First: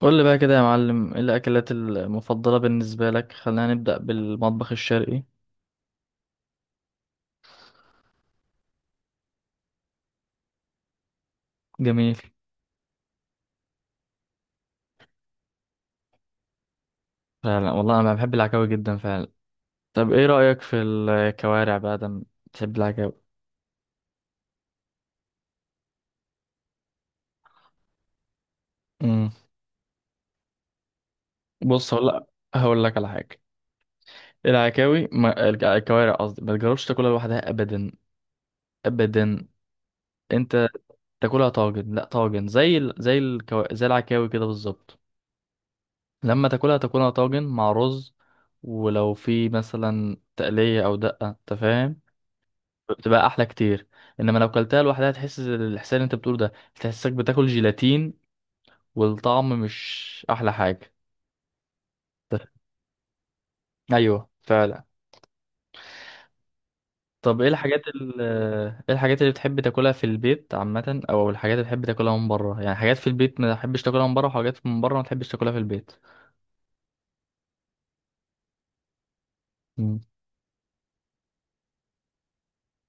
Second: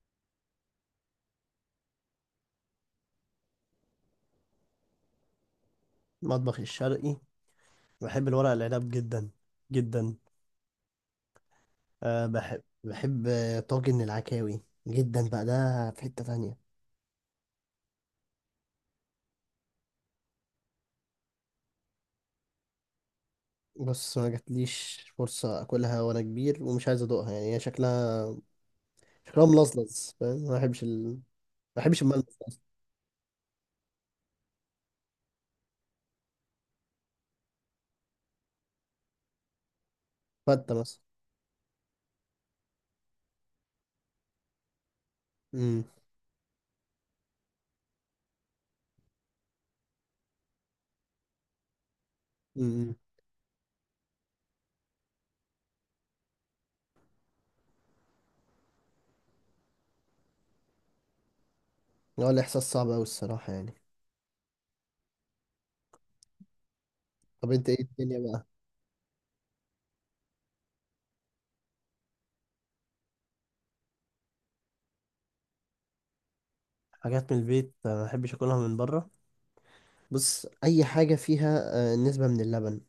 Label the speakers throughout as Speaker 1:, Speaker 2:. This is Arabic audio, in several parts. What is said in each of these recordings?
Speaker 1: قول لي بقى كده يا معلم، ايه الاكلات المفضله بالنسبه لك؟ خلينا نبدا بالمطبخ الشرقي.
Speaker 2: المطبخ الشرقي. بحب الورق العنب جدا جدا.
Speaker 1: جميل.
Speaker 2: بحب طاجن العكاوي جدا بقى، ده في حتة تانية.
Speaker 1: فعلا والله انا بحب العكاوي جدا فعلا. طب ايه رايك في الكوارع بقى؟ ده بتحب العكاوي.
Speaker 2: بص، ما جاتليش فرصة أكلها وأنا كبير ومش عايز أدوقها، يعني هي شكلها
Speaker 1: امم.
Speaker 2: شكلها ملظلظ، فاهم؟ ما بحبش ال... ما
Speaker 1: بص
Speaker 2: بحبش
Speaker 1: هقول
Speaker 2: الملمس
Speaker 1: لك.
Speaker 2: ده أصلا.
Speaker 1: هقول لك على حاجه. العكاوي ما... الك- الكوارع قصدي، ما تجربش تاكلها لوحدها ابدا. ابدا. انت.
Speaker 2: فتة مثلا.
Speaker 1: تاكلها طاجن. لا طاجن زي ال... زي الكو... زي العكاوي كده بالظبط.
Speaker 2: أمم.
Speaker 1: لما تاكلها طاجن مع رز. ولو في مثلا تقليه او دقه، انت فاهم.
Speaker 2: أمم.
Speaker 1: بتبقى احلى كتير. انما لو كلتها لوحدها تحس الاحساس اللي انت بتقوله ده، تحسك بتاكل جيلاتين، والطعم مش احلى حاجه.
Speaker 2: هو الإحساس صعب أوي الصراحة يعني.
Speaker 1: ايوه فعلا. طب ايه
Speaker 2: طب أنت إيه
Speaker 1: الحاجات
Speaker 2: الدنيا
Speaker 1: ال
Speaker 2: بقى؟
Speaker 1: ايه الحاجات اللي بتحب تاكلها في البيت عامه، او الحاجات اللي بتحب تاكلها من بره؟ يعني حاجات في البيت ما تحبش تاكلها من بره، وحاجات من بره ما تحبش تاكلها في البيت.
Speaker 2: حاجات من البيت ما بحبش أكلها من بره.
Speaker 1: امم.
Speaker 2: بص، أي حاجة فيها نسبة من اللبن،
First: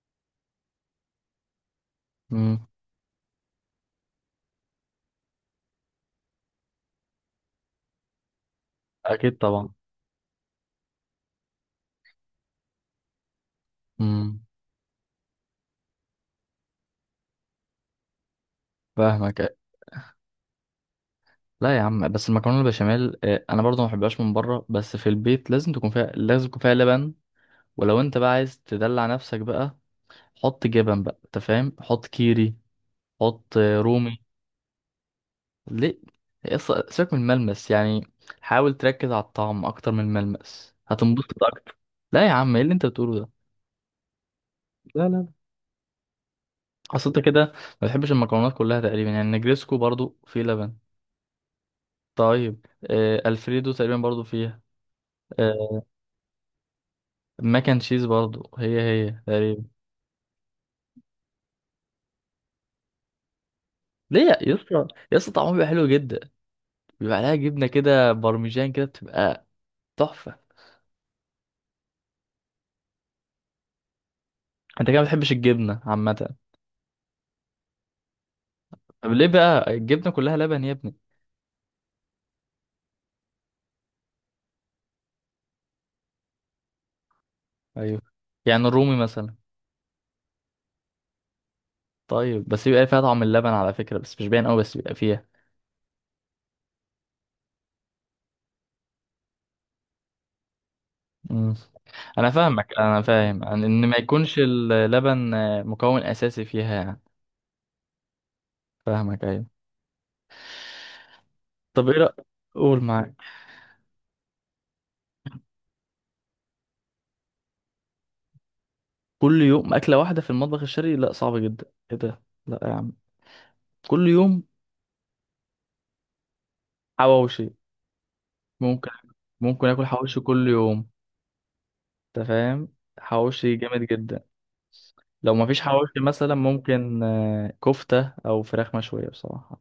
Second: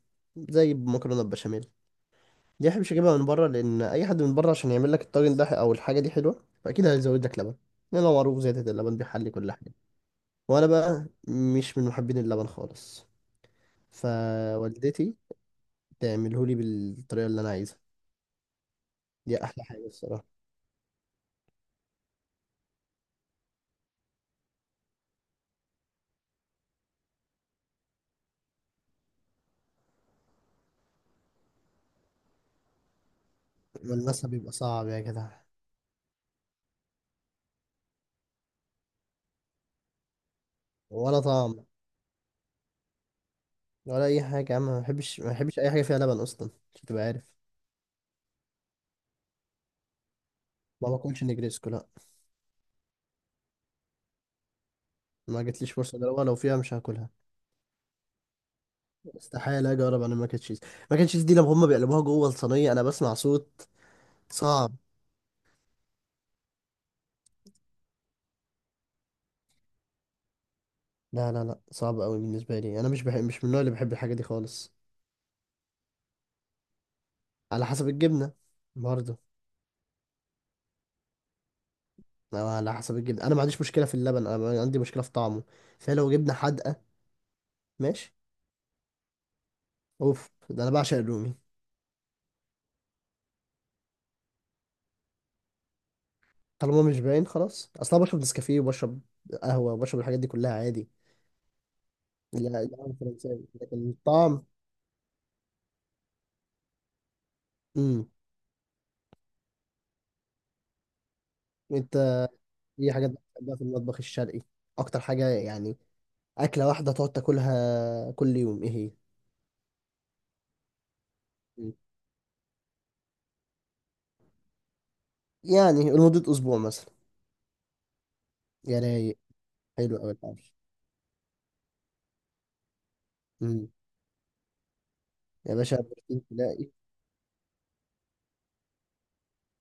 Speaker 2: زي المكرونة البشاميل.
Speaker 1: أمم.
Speaker 2: دي احبش اجيبها من بره، لان اي حد من بره عشان يعمل لك الطاجن ده او الحاجه دي حلوه فاكيد هيزود لك لبن. لان هو معروف زياده اللبن بيحلي
Speaker 1: اكيد
Speaker 2: كل
Speaker 1: طبعا.
Speaker 2: حاجه. وانا بقى مش من محبين اللبن خالص.
Speaker 1: امم.
Speaker 2: فوالدتي تعمله لي بالطريقه اللي انا عايزها، دي
Speaker 1: فاهمك.
Speaker 2: احلى حاجه الصراحه.
Speaker 1: لا يا عم بس المكرونه البشاميل، انا برضه ما بحبهاش من بره، بس في البيت لازم يكون فيها لبن. ولو انت بقى عايز تدلع نفسك بقى، حط جبن بقى، انت فاهم، حط كيري، حط رومي.
Speaker 2: والمسا بيبقى صعب يا جدع.
Speaker 1: ليه؟ سيبك من الملمس يعني. حاول تركز على الطعم اكتر من الملمس،
Speaker 2: ولا
Speaker 1: هتنبسط
Speaker 2: طعم
Speaker 1: اكتر. لا يا عم، ايه اللي انت بتقوله ده؟
Speaker 2: ولا اي حاجه يا عم، ما
Speaker 1: لا
Speaker 2: بحبش
Speaker 1: لا.
Speaker 2: ما بحبش اي حاجه فيها لبن اصلا، عشان تبقى
Speaker 1: اصل انت
Speaker 2: عارف.
Speaker 1: كده ما بتحبش المكرونات كلها تقريبا. يعني نجريسكو برضو فيه لبن.
Speaker 2: ما باكلش نجريسكو، لا.
Speaker 1: طيب، الفريدو تقريبا برضو فيها.
Speaker 2: ما جاتليش
Speaker 1: آه.
Speaker 2: فرصه اجربها، لو فيها مش هاكلها.
Speaker 1: ماك اند تشيز برضو هي تقريبا.
Speaker 2: استحاله اجرب انا الماك أند تشيز. ماك أند تشيز دي لما هم بيقلبوها جوه الصينيه انا بسمع صوت
Speaker 1: ليه يا
Speaker 2: صعب.
Speaker 1: اسطى؟ يا اسطى طعمه بيبقى حلو جدا. بيبقى عليها جبنه كده، بارميجان كده، بتبقى تحفه.
Speaker 2: لا لا لا، صعب قوي بالنسبة لي، انا مش بحب، مش من النوع اللي بحب الحاجة دي خالص.
Speaker 1: انت كده ما بتحبش الجبنه عامه.
Speaker 2: على حسب الجبنة
Speaker 1: طب
Speaker 2: برضه.
Speaker 1: ليه بقى الجبنة كلها لبن يا ابني؟
Speaker 2: أو على حسب الجبنة، انا ما عنديش مشكلة في اللبن، انا عندي مشكلة في طعمه. فلو جبنة حادقة،
Speaker 1: ايوه.
Speaker 2: ماشي.
Speaker 1: يعني الرومي مثلا.
Speaker 2: اوف، ده انا بعشق الرومي.
Speaker 1: طيب بس بيبقى فيها طعم اللبن على فكرة، بس مش باين قوي، بس بيبقى فيها.
Speaker 2: طالما مش باين خلاص، اصلا بشرب نسكافيه وبشرب قهوة وبشرب الحاجات دي كلها عادي.
Speaker 1: مم. انا
Speaker 2: لا
Speaker 1: فاهمك،
Speaker 2: القهوة
Speaker 1: انا فاهم
Speaker 2: الفرنساوي،
Speaker 1: إن
Speaker 2: لكن
Speaker 1: ما يكونش
Speaker 2: الطعم.
Speaker 1: اللبن مكون اساسي فيها يعني.
Speaker 2: امم.
Speaker 1: فاهمك ايوه. طب
Speaker 2: انت
Speaker 1: ايه رأيك. قول
Speaker 2: ايه حاجات
Speaker 1: معاك.
Speaker 2: بتحبها في المطبخ الشرقي؟ اكتر حاجة يعني، اكلة واحدة تقعد تاكلها كل يوم ايه هي؟
Speaker 1: كل يوم اكلة واحدة في المطبخ الشرقي؟ لا صعب جدا.
Speaker 2: مم.
Speaker 1: ايه ده؟ لا يا عم. كل يوم.
Speaker 2: يعني لمدة اسبوع مثلا.
Speaker 1: حواوشي.
Speaker 2: يا
Speaker 1: ممكن
Speaker 2: رايق.
Speaker 1: ممكن اكل
Speaker 2: حلو قوي
Speaker 1: حواوشي كل
Speaker 2: الحوار.
Speaker 1: يوم. انت فاهم. حواوشي
Speaker 2: امم.
Speaker 1: جامد جدا. لو
Speaker 2: يا
Speaker 1: مفيش
Speaker 2: باشا
Speaker 1: حواوشي
Speaker 2: بروتين
Speaker 1: مثلا
Speaker 2: تلاقي.
Speaker 1: ممكن كفتة أو فراخ مشوية بصراحة.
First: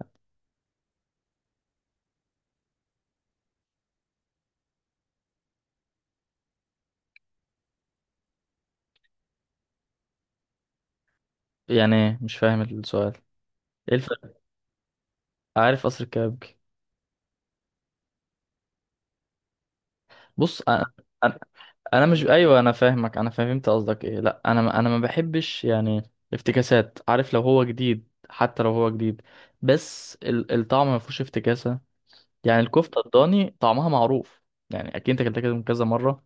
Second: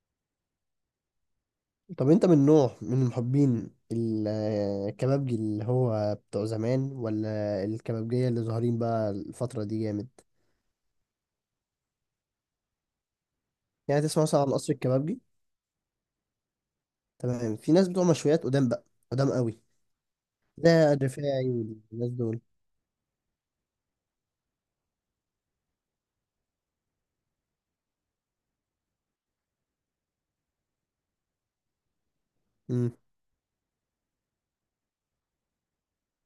Speaker 2: طب انت من نوع، من محبين الكبابجي اللي هو بتوع زمان، ولا الكبابجية اللي ظاهرين بقى الفترة دي جامد؟
Speaker 1: يعني إيه؟ مش فاهم السؤال. إيه
Speaker 2: يعني تسمع
Speaker 1: الفرق؟
Speaker 2: مثلا عن قصر الكبابجي.
Speaker 1: عارف قصر الكبابجي.
Speaker 2: تمام. في ناس بتوع مشويات قدام بقى، قدام قوي،
Speaker 1: بص أنا.
Speaker 2: ده
Speaker 1: أنا
Speaker 2: الرفاعي
Speaker 1: أنا
Speaker 2: والناس
Speaker 1: مش
Speaker 2: دول.
Speaker 1: أيوه، أنا فاهمك، أنا فهمت قصدك إيه. لأ أنا ما بحبش يعني افتكاسات، عارف، لو هو جديد، حتى لو هو جديد، بس الطعم ما فيهوش افتكاسة. يعني
Speaker 2: امم.
Speaker 1: الكفتة الضاني طعمها معروف. يعني أكيد أنت أكلتها كده من كذا مرة.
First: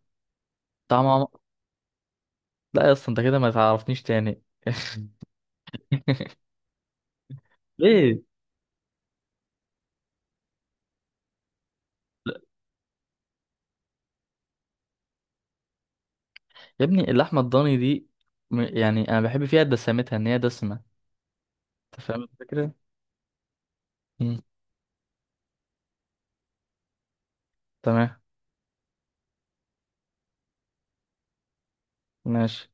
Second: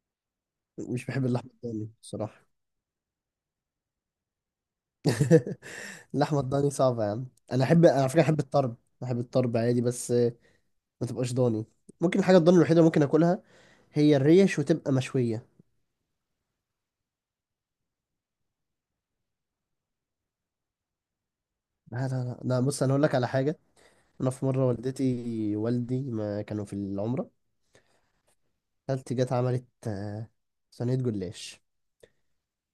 Speaker 2: مش بحب
Speaker 1: طعمها.
Speaker 2: اللحمة الضاني الصراحة.
Speaker 1: لا يا أسطى، أنت كده ما تعرفنيش تاني.
Speaker 2: اللحمة الضاني صعبة يا عم. انا احب على فكرة،
Speaker 1: ليه
Speaker 2: احب الطرب. احب الطرب عادي، بس ما تبقاش ضاني. ممكن الحاجه الضاني الوحيده اللي ممكن اكلها هي الريش، وتبقى مشويه.
Speaker 1: يا ابني اللحمة الضاني دي؟ يعني أنا بحب فيها دسمتها، إن هي دسمة. أنت
Speaker 2: لا لا
Speaker 1: فاهم
Speaker 2: لا لا،
Speaker 1: الفكرة؟
Speaker 2: بص انا هقول لك على حاجه. انا
Speaker 1: مم.
Speaker 2: في مره، والدتي والدي ما كانوا في العمره،
Speaker 1: تمام
Speaker 2: خالتي جت عملت صينيه جلاش.
Speaker 1: ماشي.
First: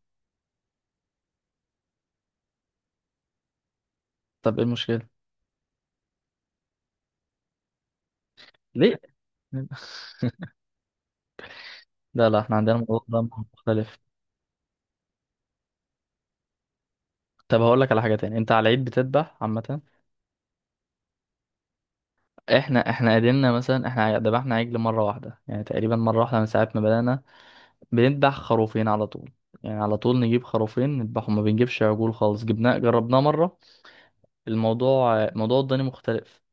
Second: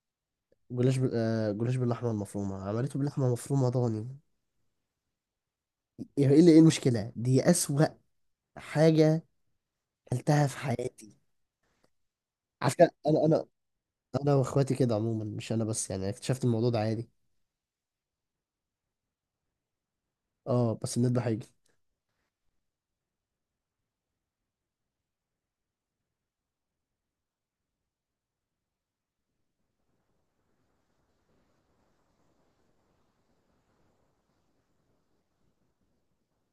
Speaker 2: جلاش بال... جلاش باللحمه المفرومه، عملته باللحمه المفرومه ضاني.
Speaker 1: طب إيه المشكلة؟
Speaker 2: ايه اللي ايه المشكله، دي اسوأ
Speaker 1: ليه؟
Speaker 2: حاجه اكلتها في حياتي.
Speaker 1: لا لا، احنا عندنا
Speaker 2: عارفه،
Speaker 1: الموضوع ده
Speaker 2: انا
Speaker 1: مختلف.
Speaker 2: انا واخواتي كده عموما، مش انا بس يعني، اكتشفت الموضوع ده عادي.
Speaker 1: طب هقول لك على حاجة تاني، أنت على العيد بتذبح عامة؟
Speaker 2: اه، بس بنذبح حاجه.
Speaker 1: احنا قدرنا مثلا، احنا ذبحنا عجل مرة واحدة، يعني تقريبا مرة واحدة من ساعة ما بدأنا. بنذبح خروفين على طول. يعني على طول نجيب خروفين نذبحهم، ما بنجيبش عجول خالص، جبناه جربناه مرة. الموضوع موضوع الضاني مختلف.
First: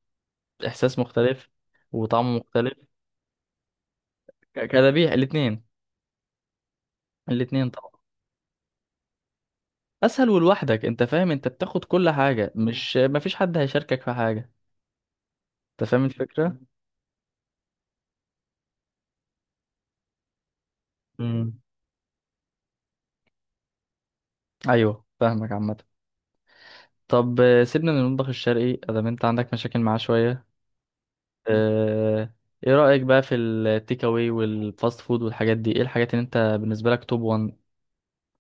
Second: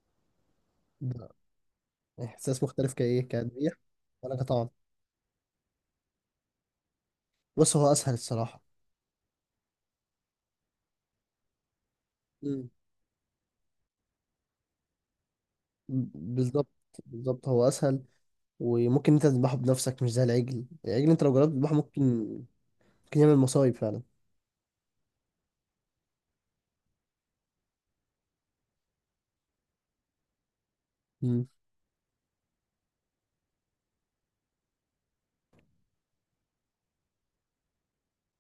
Speaker 1: إحساس
Speaker 2: ده
Speaker 1: مختلف. وطعمه
Speaker 2: احساس
Speaker 1: مختلف.
Speaker 2: مختلف، كايه كتذبيح ولا كطعم؟
Speaker 1: كذبيح الاثنين. الاثنين
Speaker 2: بص
Speaker 1: طبعا.
Speaker 2: هو اسهل الصراحه.
Speaker 1: اسهل ولوحدك، انت فاهم، انت بتاخد كل حاجه،
Speaker 2: مم.
Speaker 1: مش مفيش حد هيشاركك في حاجه. انت فاهم الفكره.
Speaker 2: بالظبط، بالظبط، هو اسهل. وممكن انت تذبحه بنفسك، مش زي العجل. العجل انت لو جربت
Speaker 1: امم.
Speaker 2: تذبحه ممكن، ممكن يعمل مصايب فعلا.
Speaker 1: ايوه فاهمك عامه. طب، سيبنا من المطبخ الشرقي ادام انت عندك مشاكل معاه شويه.
Speaker 2: مم.
Speaker 1: آه، ايه رايك بقى في التيك اواي والفاست فود والحاجات دي؟ ايه الحاجات اللي انت بالنسبه لك توب 1؟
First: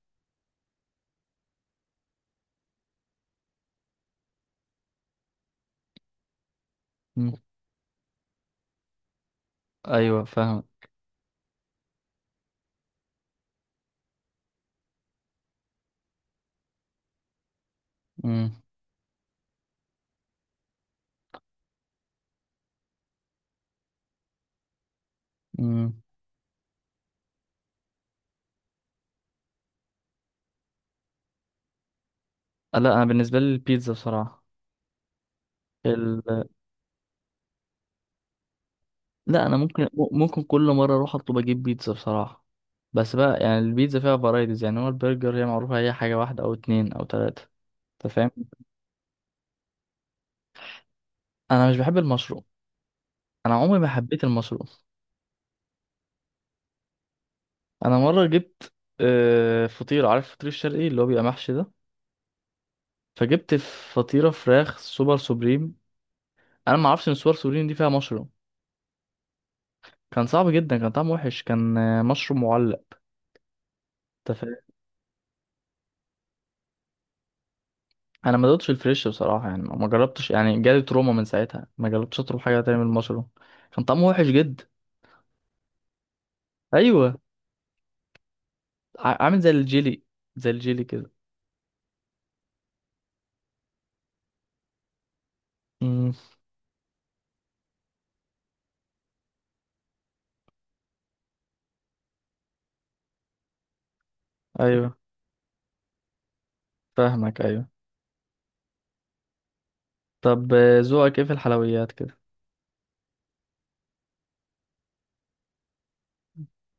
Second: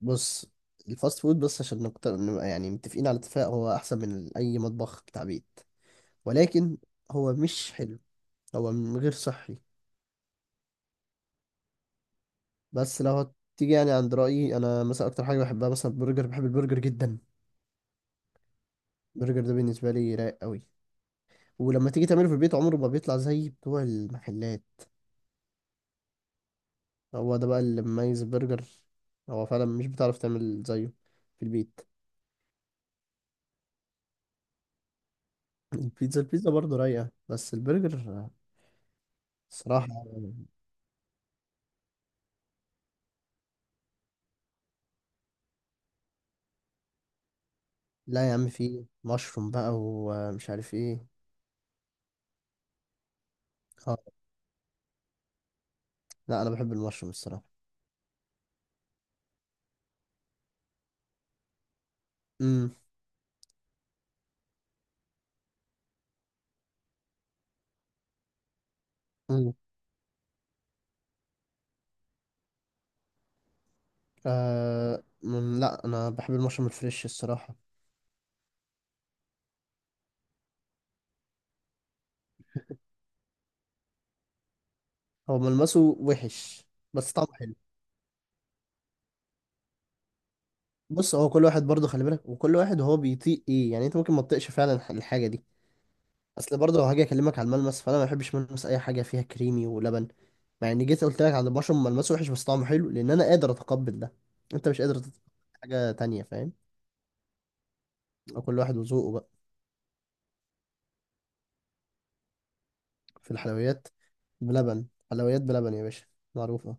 Speaker 2: بص، الفاست فود بس عشان نكتر، نبقى يعني متفقين على اتفاق، هو احسن من اي مطبخ بتاع بيت. ولكن هو مش حلو، هو غير صحي.
Speaker 1: ايوه فاهم.
Speaker 2: بس لو هتيجي يعني عند رايي انا مثلا، اكتر حاجه بحبها مثلا البرجر، بحب البرجر جدا.
Speaker 1: امم.
Speaker 2: البرجر ده بالنسبه لي رايق قوي. ولما تيجي تعمله في البيت عمره ما بيطلع زي بتوع المحلات.
Speaker 1: امم.
Speaker 2: هو ده بقى اللي مميز برجر. هو فعلا مش بتعرف تعمل زيه في البيت.
Speaker 1: لا انا بالنسبه لي البيتزا بصراحه.
Speaker 2: البيتزا، البيتزا برضه رايقة، بس البرجر
Speaker 1: لا انا ممكن
Speaker 2: صراحة.
Speaker 1: ممكن كل مره اروح اطلب اجيب بيتزا بصراحه. بس بقى يعني البيتزا فيها فرايتيز، يعني هو البرجر هي معروفه، هي حاجه واحده او اتنين او تلاته، انت
Speaker 2: لا
Speaker 1: فاهم.
Speaker 2: يا عم، فيه مشروم بقى ومش عارف ايه.
Speaker 1: انا مش بحب المشروم. انا عمري ما
Speaker 2: اه.
Speaker 1: حبيت المشروم.
Speaker 2: لا انا بحب المشروم الصراحة.
Speaker 1: انا مره جبت فطيره، عارف الفطير الشرقي اللي هو بيبقى محشي ده.
Speaker 2: امم.
Speaker 1: فجبت فطيره فراخ سوبر سوبريم. انا ما اعرفش ان سوبر سوبريم دي فيها مشروم.
Speaker 2: امم.
Speaker 1: كان صعب جدا، كان طعمه وحش، كان مشروم معلق. انت فاهم.
Speaker 2: آه. مم. لا انا بحب المشروم الفريش الصراحة.
Speaker 1: انا ما دقتش الفريش بصراحه، يعني ما جربتش، يعني جالي تروما من ساعتها، ما جربتش اطلب حاجه تاني من المشروم. كان طعمه وحش جدا.
Speaker 2: هو ملمسه وحش بس
Speaker 1: ايوه.
Speaker 2: طعمه حلو.
Speaker 1: عامل زي الجيلي، زي الجيلي كده.
Speaker 2: بص، هو كل واحد برضه خلي بالك، وكل واحد هو بيطيق ايه يعني، انت ممكن ما تطيقش فعلا الحاجة دي.
Speaker 1: امم.
Speaker 2: اصل برضه لو هاجي اكلمك على الملمس، فانا ما بحبش ملمس اي حاجه فيها كريمي ولبن. مع اني جيت قلت لك على البشر ملمسه وحش بس طعمه حلو، لان انا قادر اتقبل ده، انت مش قادر
Speaker 1: ايوه
Speaker 2: تتقبل حاجه تانية، فاهم؟
Speaker 1: فاهمك ايوه.
Speaker 2: او كل واحد وذوقه بقى.
Speaker 1: طب، ذوقك ايه في الحلويات كده؟
Speaker 2: في الحلويات، بلبن، حلويات بلبن يا باشا، معروفه.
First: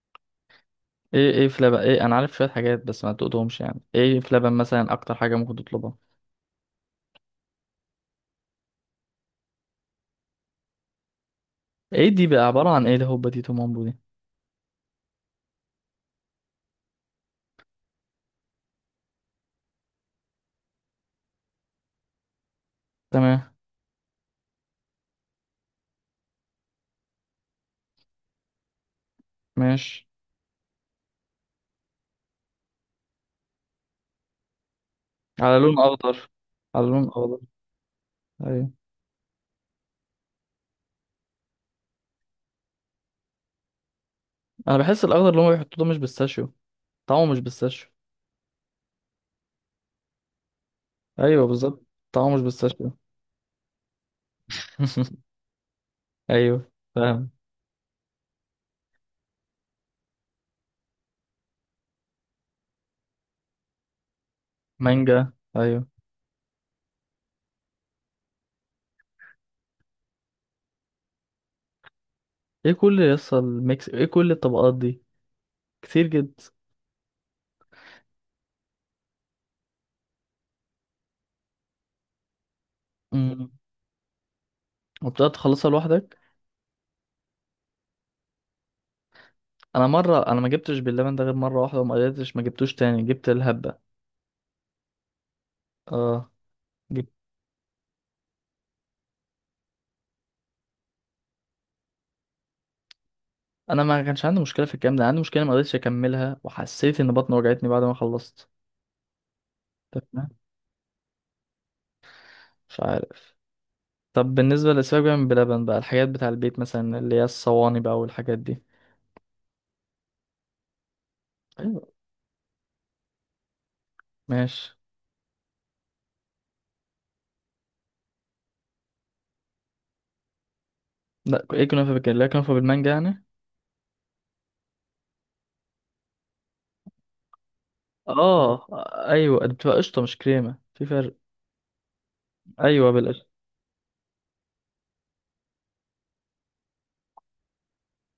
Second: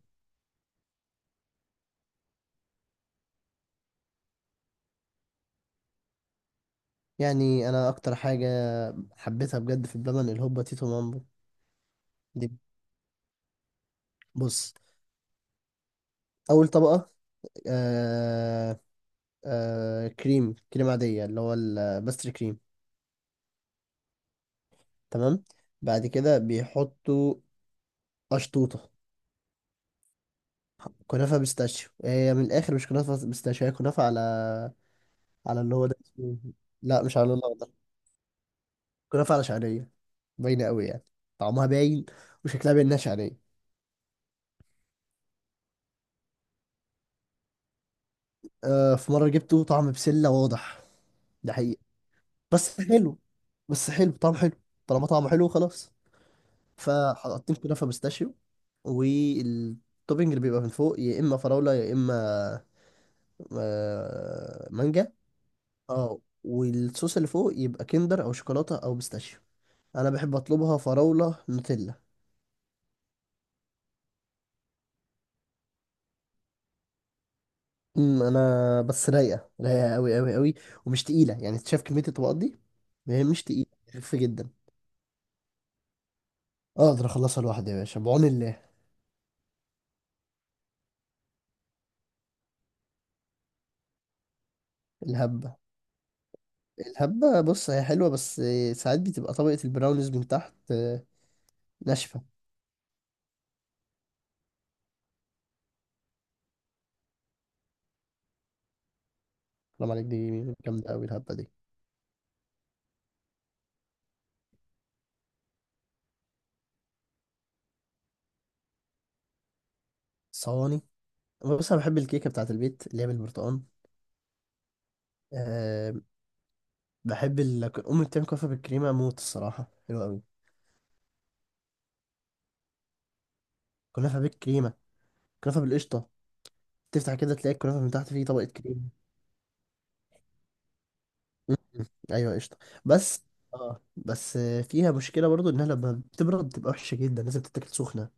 Speaker 1: ايه في لبن، ايه انا عارف شويه حاجات بس ما تقولهمش؟ يعني ايه في لبن مثلا اكتر حاجه ممكن تطلبها؟
Speaker 2: يعني انا اكتر حاجه حبيتها بجد في اللبن الهوبا تيتو مامبو.
Speaker 1: ايه دي بقى،
Speaker 2: دي،
Speaker 1: عباره عن ايه الهوبا دي تومامبو دي؟
Speaker 2: بص، اول طبقه آه كريم عاديه اللي هو الباستري كريم.
Speaker 1: تمام
Speaker 2: تمام. بعد كده بيحطوا قشطوطه.
Speaker 1: ماشي.
Speaker 2: كنافة بيستاشيو، هي من الآخر مش كنافة بيستاشيو، هي كنافة على،
Speaker 1: على
Speaker 2: على اللي
Speaker 1: لون
Speaker 2: هو ده
Speaker 1: اخضر.
Speaker 2: اسمه.
Speaker 1: على
Speaker 2: لا
Speaker 1: لون
Speaker 2: مش على
Speaker 1: اخضر.
Speaker 2: الله ده.
Speaker 1: ايوه.
Speaker 2: كنافة على شعرية، باينة قوي يعني، طعمها باين وشكلها باين إنها شعرية.
Speaker 1: انا بحس الاخضر اللي هم بيحطوه ده مش بيستاشيو. طعمه مش بيستاشيو.
Speaker 2: آه في مرة جبته طعم بسلة واضح،
Speaker 1: ايوه
Speaker 2: ده حقيقي.
Speaker 1: بالظبط. طعمه مش
Speaker 2: بس
Speaker 1: بيستاشيو.
Speaker 2: حلو، بس حلو، طعم حلو. طالما طعمه حلو، خلاص.
Speaker 1: ايوه فاهم.
Speaker 2: فحطيت كنافة بيستاشيو، والتوبينج اللي بيبقى من فوق يا اما فراولة يا اما مانجا.
Speaker 1: مانجا ايوه.
Speaker 2: اه، والصوص اللي فوق يبقى كندر او شوكولاتة او بيستاشيو. انا بحب اطلبها فراوله نوتيلا.
Speaker 1: ايه كل الطبقات دي؟ كتير جدا.
Speaker 2: امم، انا بس رايقه، رايقه قوي قوي قوي. ومش تقيله، يعني انت شايف كميه الطبقات دي، هي مش
Speaker 1: امم.
Speaker 2: تقيله، خفيفه جدا.
Speaker 1: وبتقعد تخلصها لوحدك.
Speaker 2: اقدر اخلصها لوحدي يا باشا بعون الله.
Speaker 1: انا مره، انا ما جبتش باللبن ده غير مره واحده، وما قدرتش، ما جبتوش تاني، جبت الهبه.
Speaker 2: الهبه.
Speaker 1: اه. جبت.
Speaker 2: الهبه بص هي حلوه، بس ساعات بتبقى طبقه البراونيز من تحت ناشفه.
Speaker 1: انا ما كانش عندي مشكله في الكلام ده، عندي مشكله ما قدرتش اكملها، وحسيت ان بطني وجعتني بعد ما خلصت.
Speaker 2: حرام عليك، دي
Speaker 1: تمام.
Speaker 2: جامده قوي الهبه دي.
Speaker 1: مش عارف. طب بالنسبه للاسباب بقى من بلبن بقى، الحاجات بتاع البيت مثلا اللي هي الصواني بقى والحاجات دي.
Speaker 2: صواني. بص انا
Speaker 1: ايوه
Speaker 2: بحب الكيكه بتاعت البيت اللي هي بالبرتقال.
Speaker 1: ماشي.
Speaker 2: أه. بحب ال... امي بتعمل كنافه بالكريمه موت الصراحه، حلوه قوي.
Speaker 1: لا ايه كنافه بالكريمه؟ لا كنافه بالمانجا يعني.
Speaker 2: كنافه بالكريمه، كنافه بالقشطه. تفتح كده تلاقي الكنافة من تحت فيه طبقة
Speaker 1: اه.
Speaker 2: كريم.
Speaker 1: ايوه دي بتبقى قشطه مش كريمه، في فرق.
Speaker 2: مم. ايوه قشطة.
Speaker 1: ايوه
Speaker 2: بس
Speaker 1: بالقشطه.
Speaker 2: اه، بس فيها مشكلة برضو انها لما بتبرد بتبقى وحشة جدا، لازم تتاكل سخنة.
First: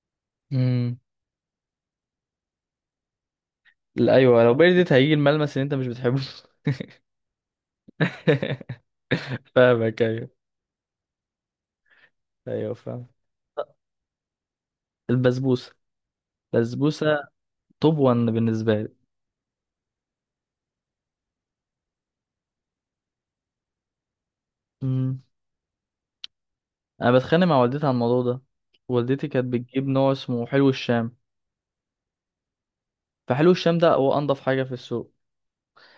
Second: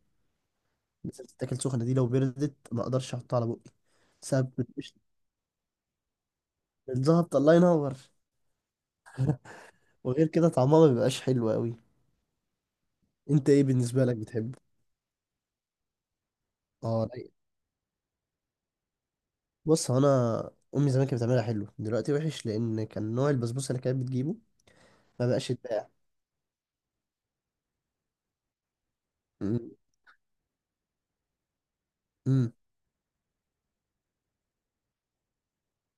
Speaker 1: امم.
Speaker 2: لازم تتاكل سخنة، دي لو بردت ما اقدرش احطها على بقي،
Speaker 1: لا ايوه،
Speaker 2: بسبب
Speaker 1: لو بردت هيجي
Speaker 2: القشطة.
Speaker 1: الملمس اللي انت مش بتحبه.
Speaker 2: الزهبط الله ينور.
Speaker 1: فاهمك
Speaker 2: وغير
Speaker 1: ايوه.
Speaker 2: كده طعمها ما بيبقاش حلو قوي.
Speaker 1: ايوه فاهم.
Speaker 2: انت ايه بالنسبة لك بتحب؟
Speaker 1: البسبوسه.
Speaker 2: اه
Speaker 1: البسبوسه.
Speaker 2: رايق.
Speaker 1: توب وان بالنسبه لي.
Speaker 2: بص هو انا، امي زمان كانت بتعملها حلو، دلوقتي وحش لان كان نوع البسبوسة اللي كانت بتجيبه
Speaker 1: امم.
Speaker 2: ما بقاش يتباع.
Speaker 1: انا بتخانق مع والدتي على الموضوع ده. والدتي كانت
Speaker 2: مم.
Speaker 1: بتجيب نوع اسمه حلو الشام.
Speaker 2: مم.
Speaker 1: فحلو الشام ده هو انضف حاجه في السوق.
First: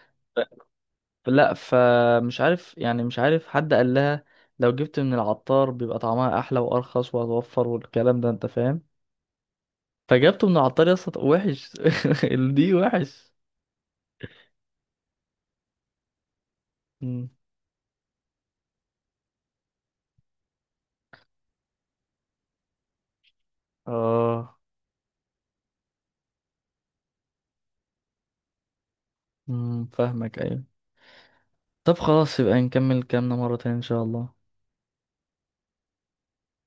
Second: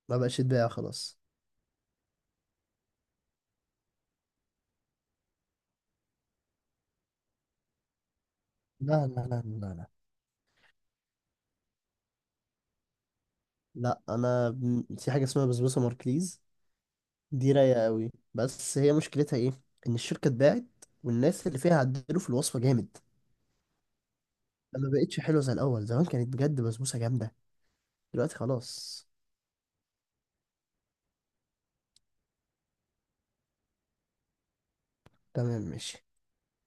Speaker 2: ما بقاش يتباع خلاص.
Speaker 1: لا فمش عارف، يعني مش عارف حد قال لها لو جبت من العطار بيبقى طعمها احلى وارخص وهتوفر والكلام ده، انت فاهم.
Speaker 2: لا لا لا لا لا.
Speaker 1: فجبته من العطار يا اسطى وحش. دي وحش.
Speaker 2: لا انا في حاجه اسمها بسبوسه ماركليز،
Speaker 1: مم.
Speaker 2: دي رايقه قوي، بس هي مشكلتها ايه، ان الشركه اتباعت والناس اللي فيها عدلوا في الوصفه جامد.
Speaker 1: اه
Speaker 2: فما بقتش حلوه زي الاول، زمان كانت بجد بسبوسه جامده، دلوقتي خلاص.
Speaker 1: مم، فاهمك ايوه. طب خلاص يبقى نكمل كلامنا مرة تانية ان شاء الله.
Speaker 2: تمام، ماشي.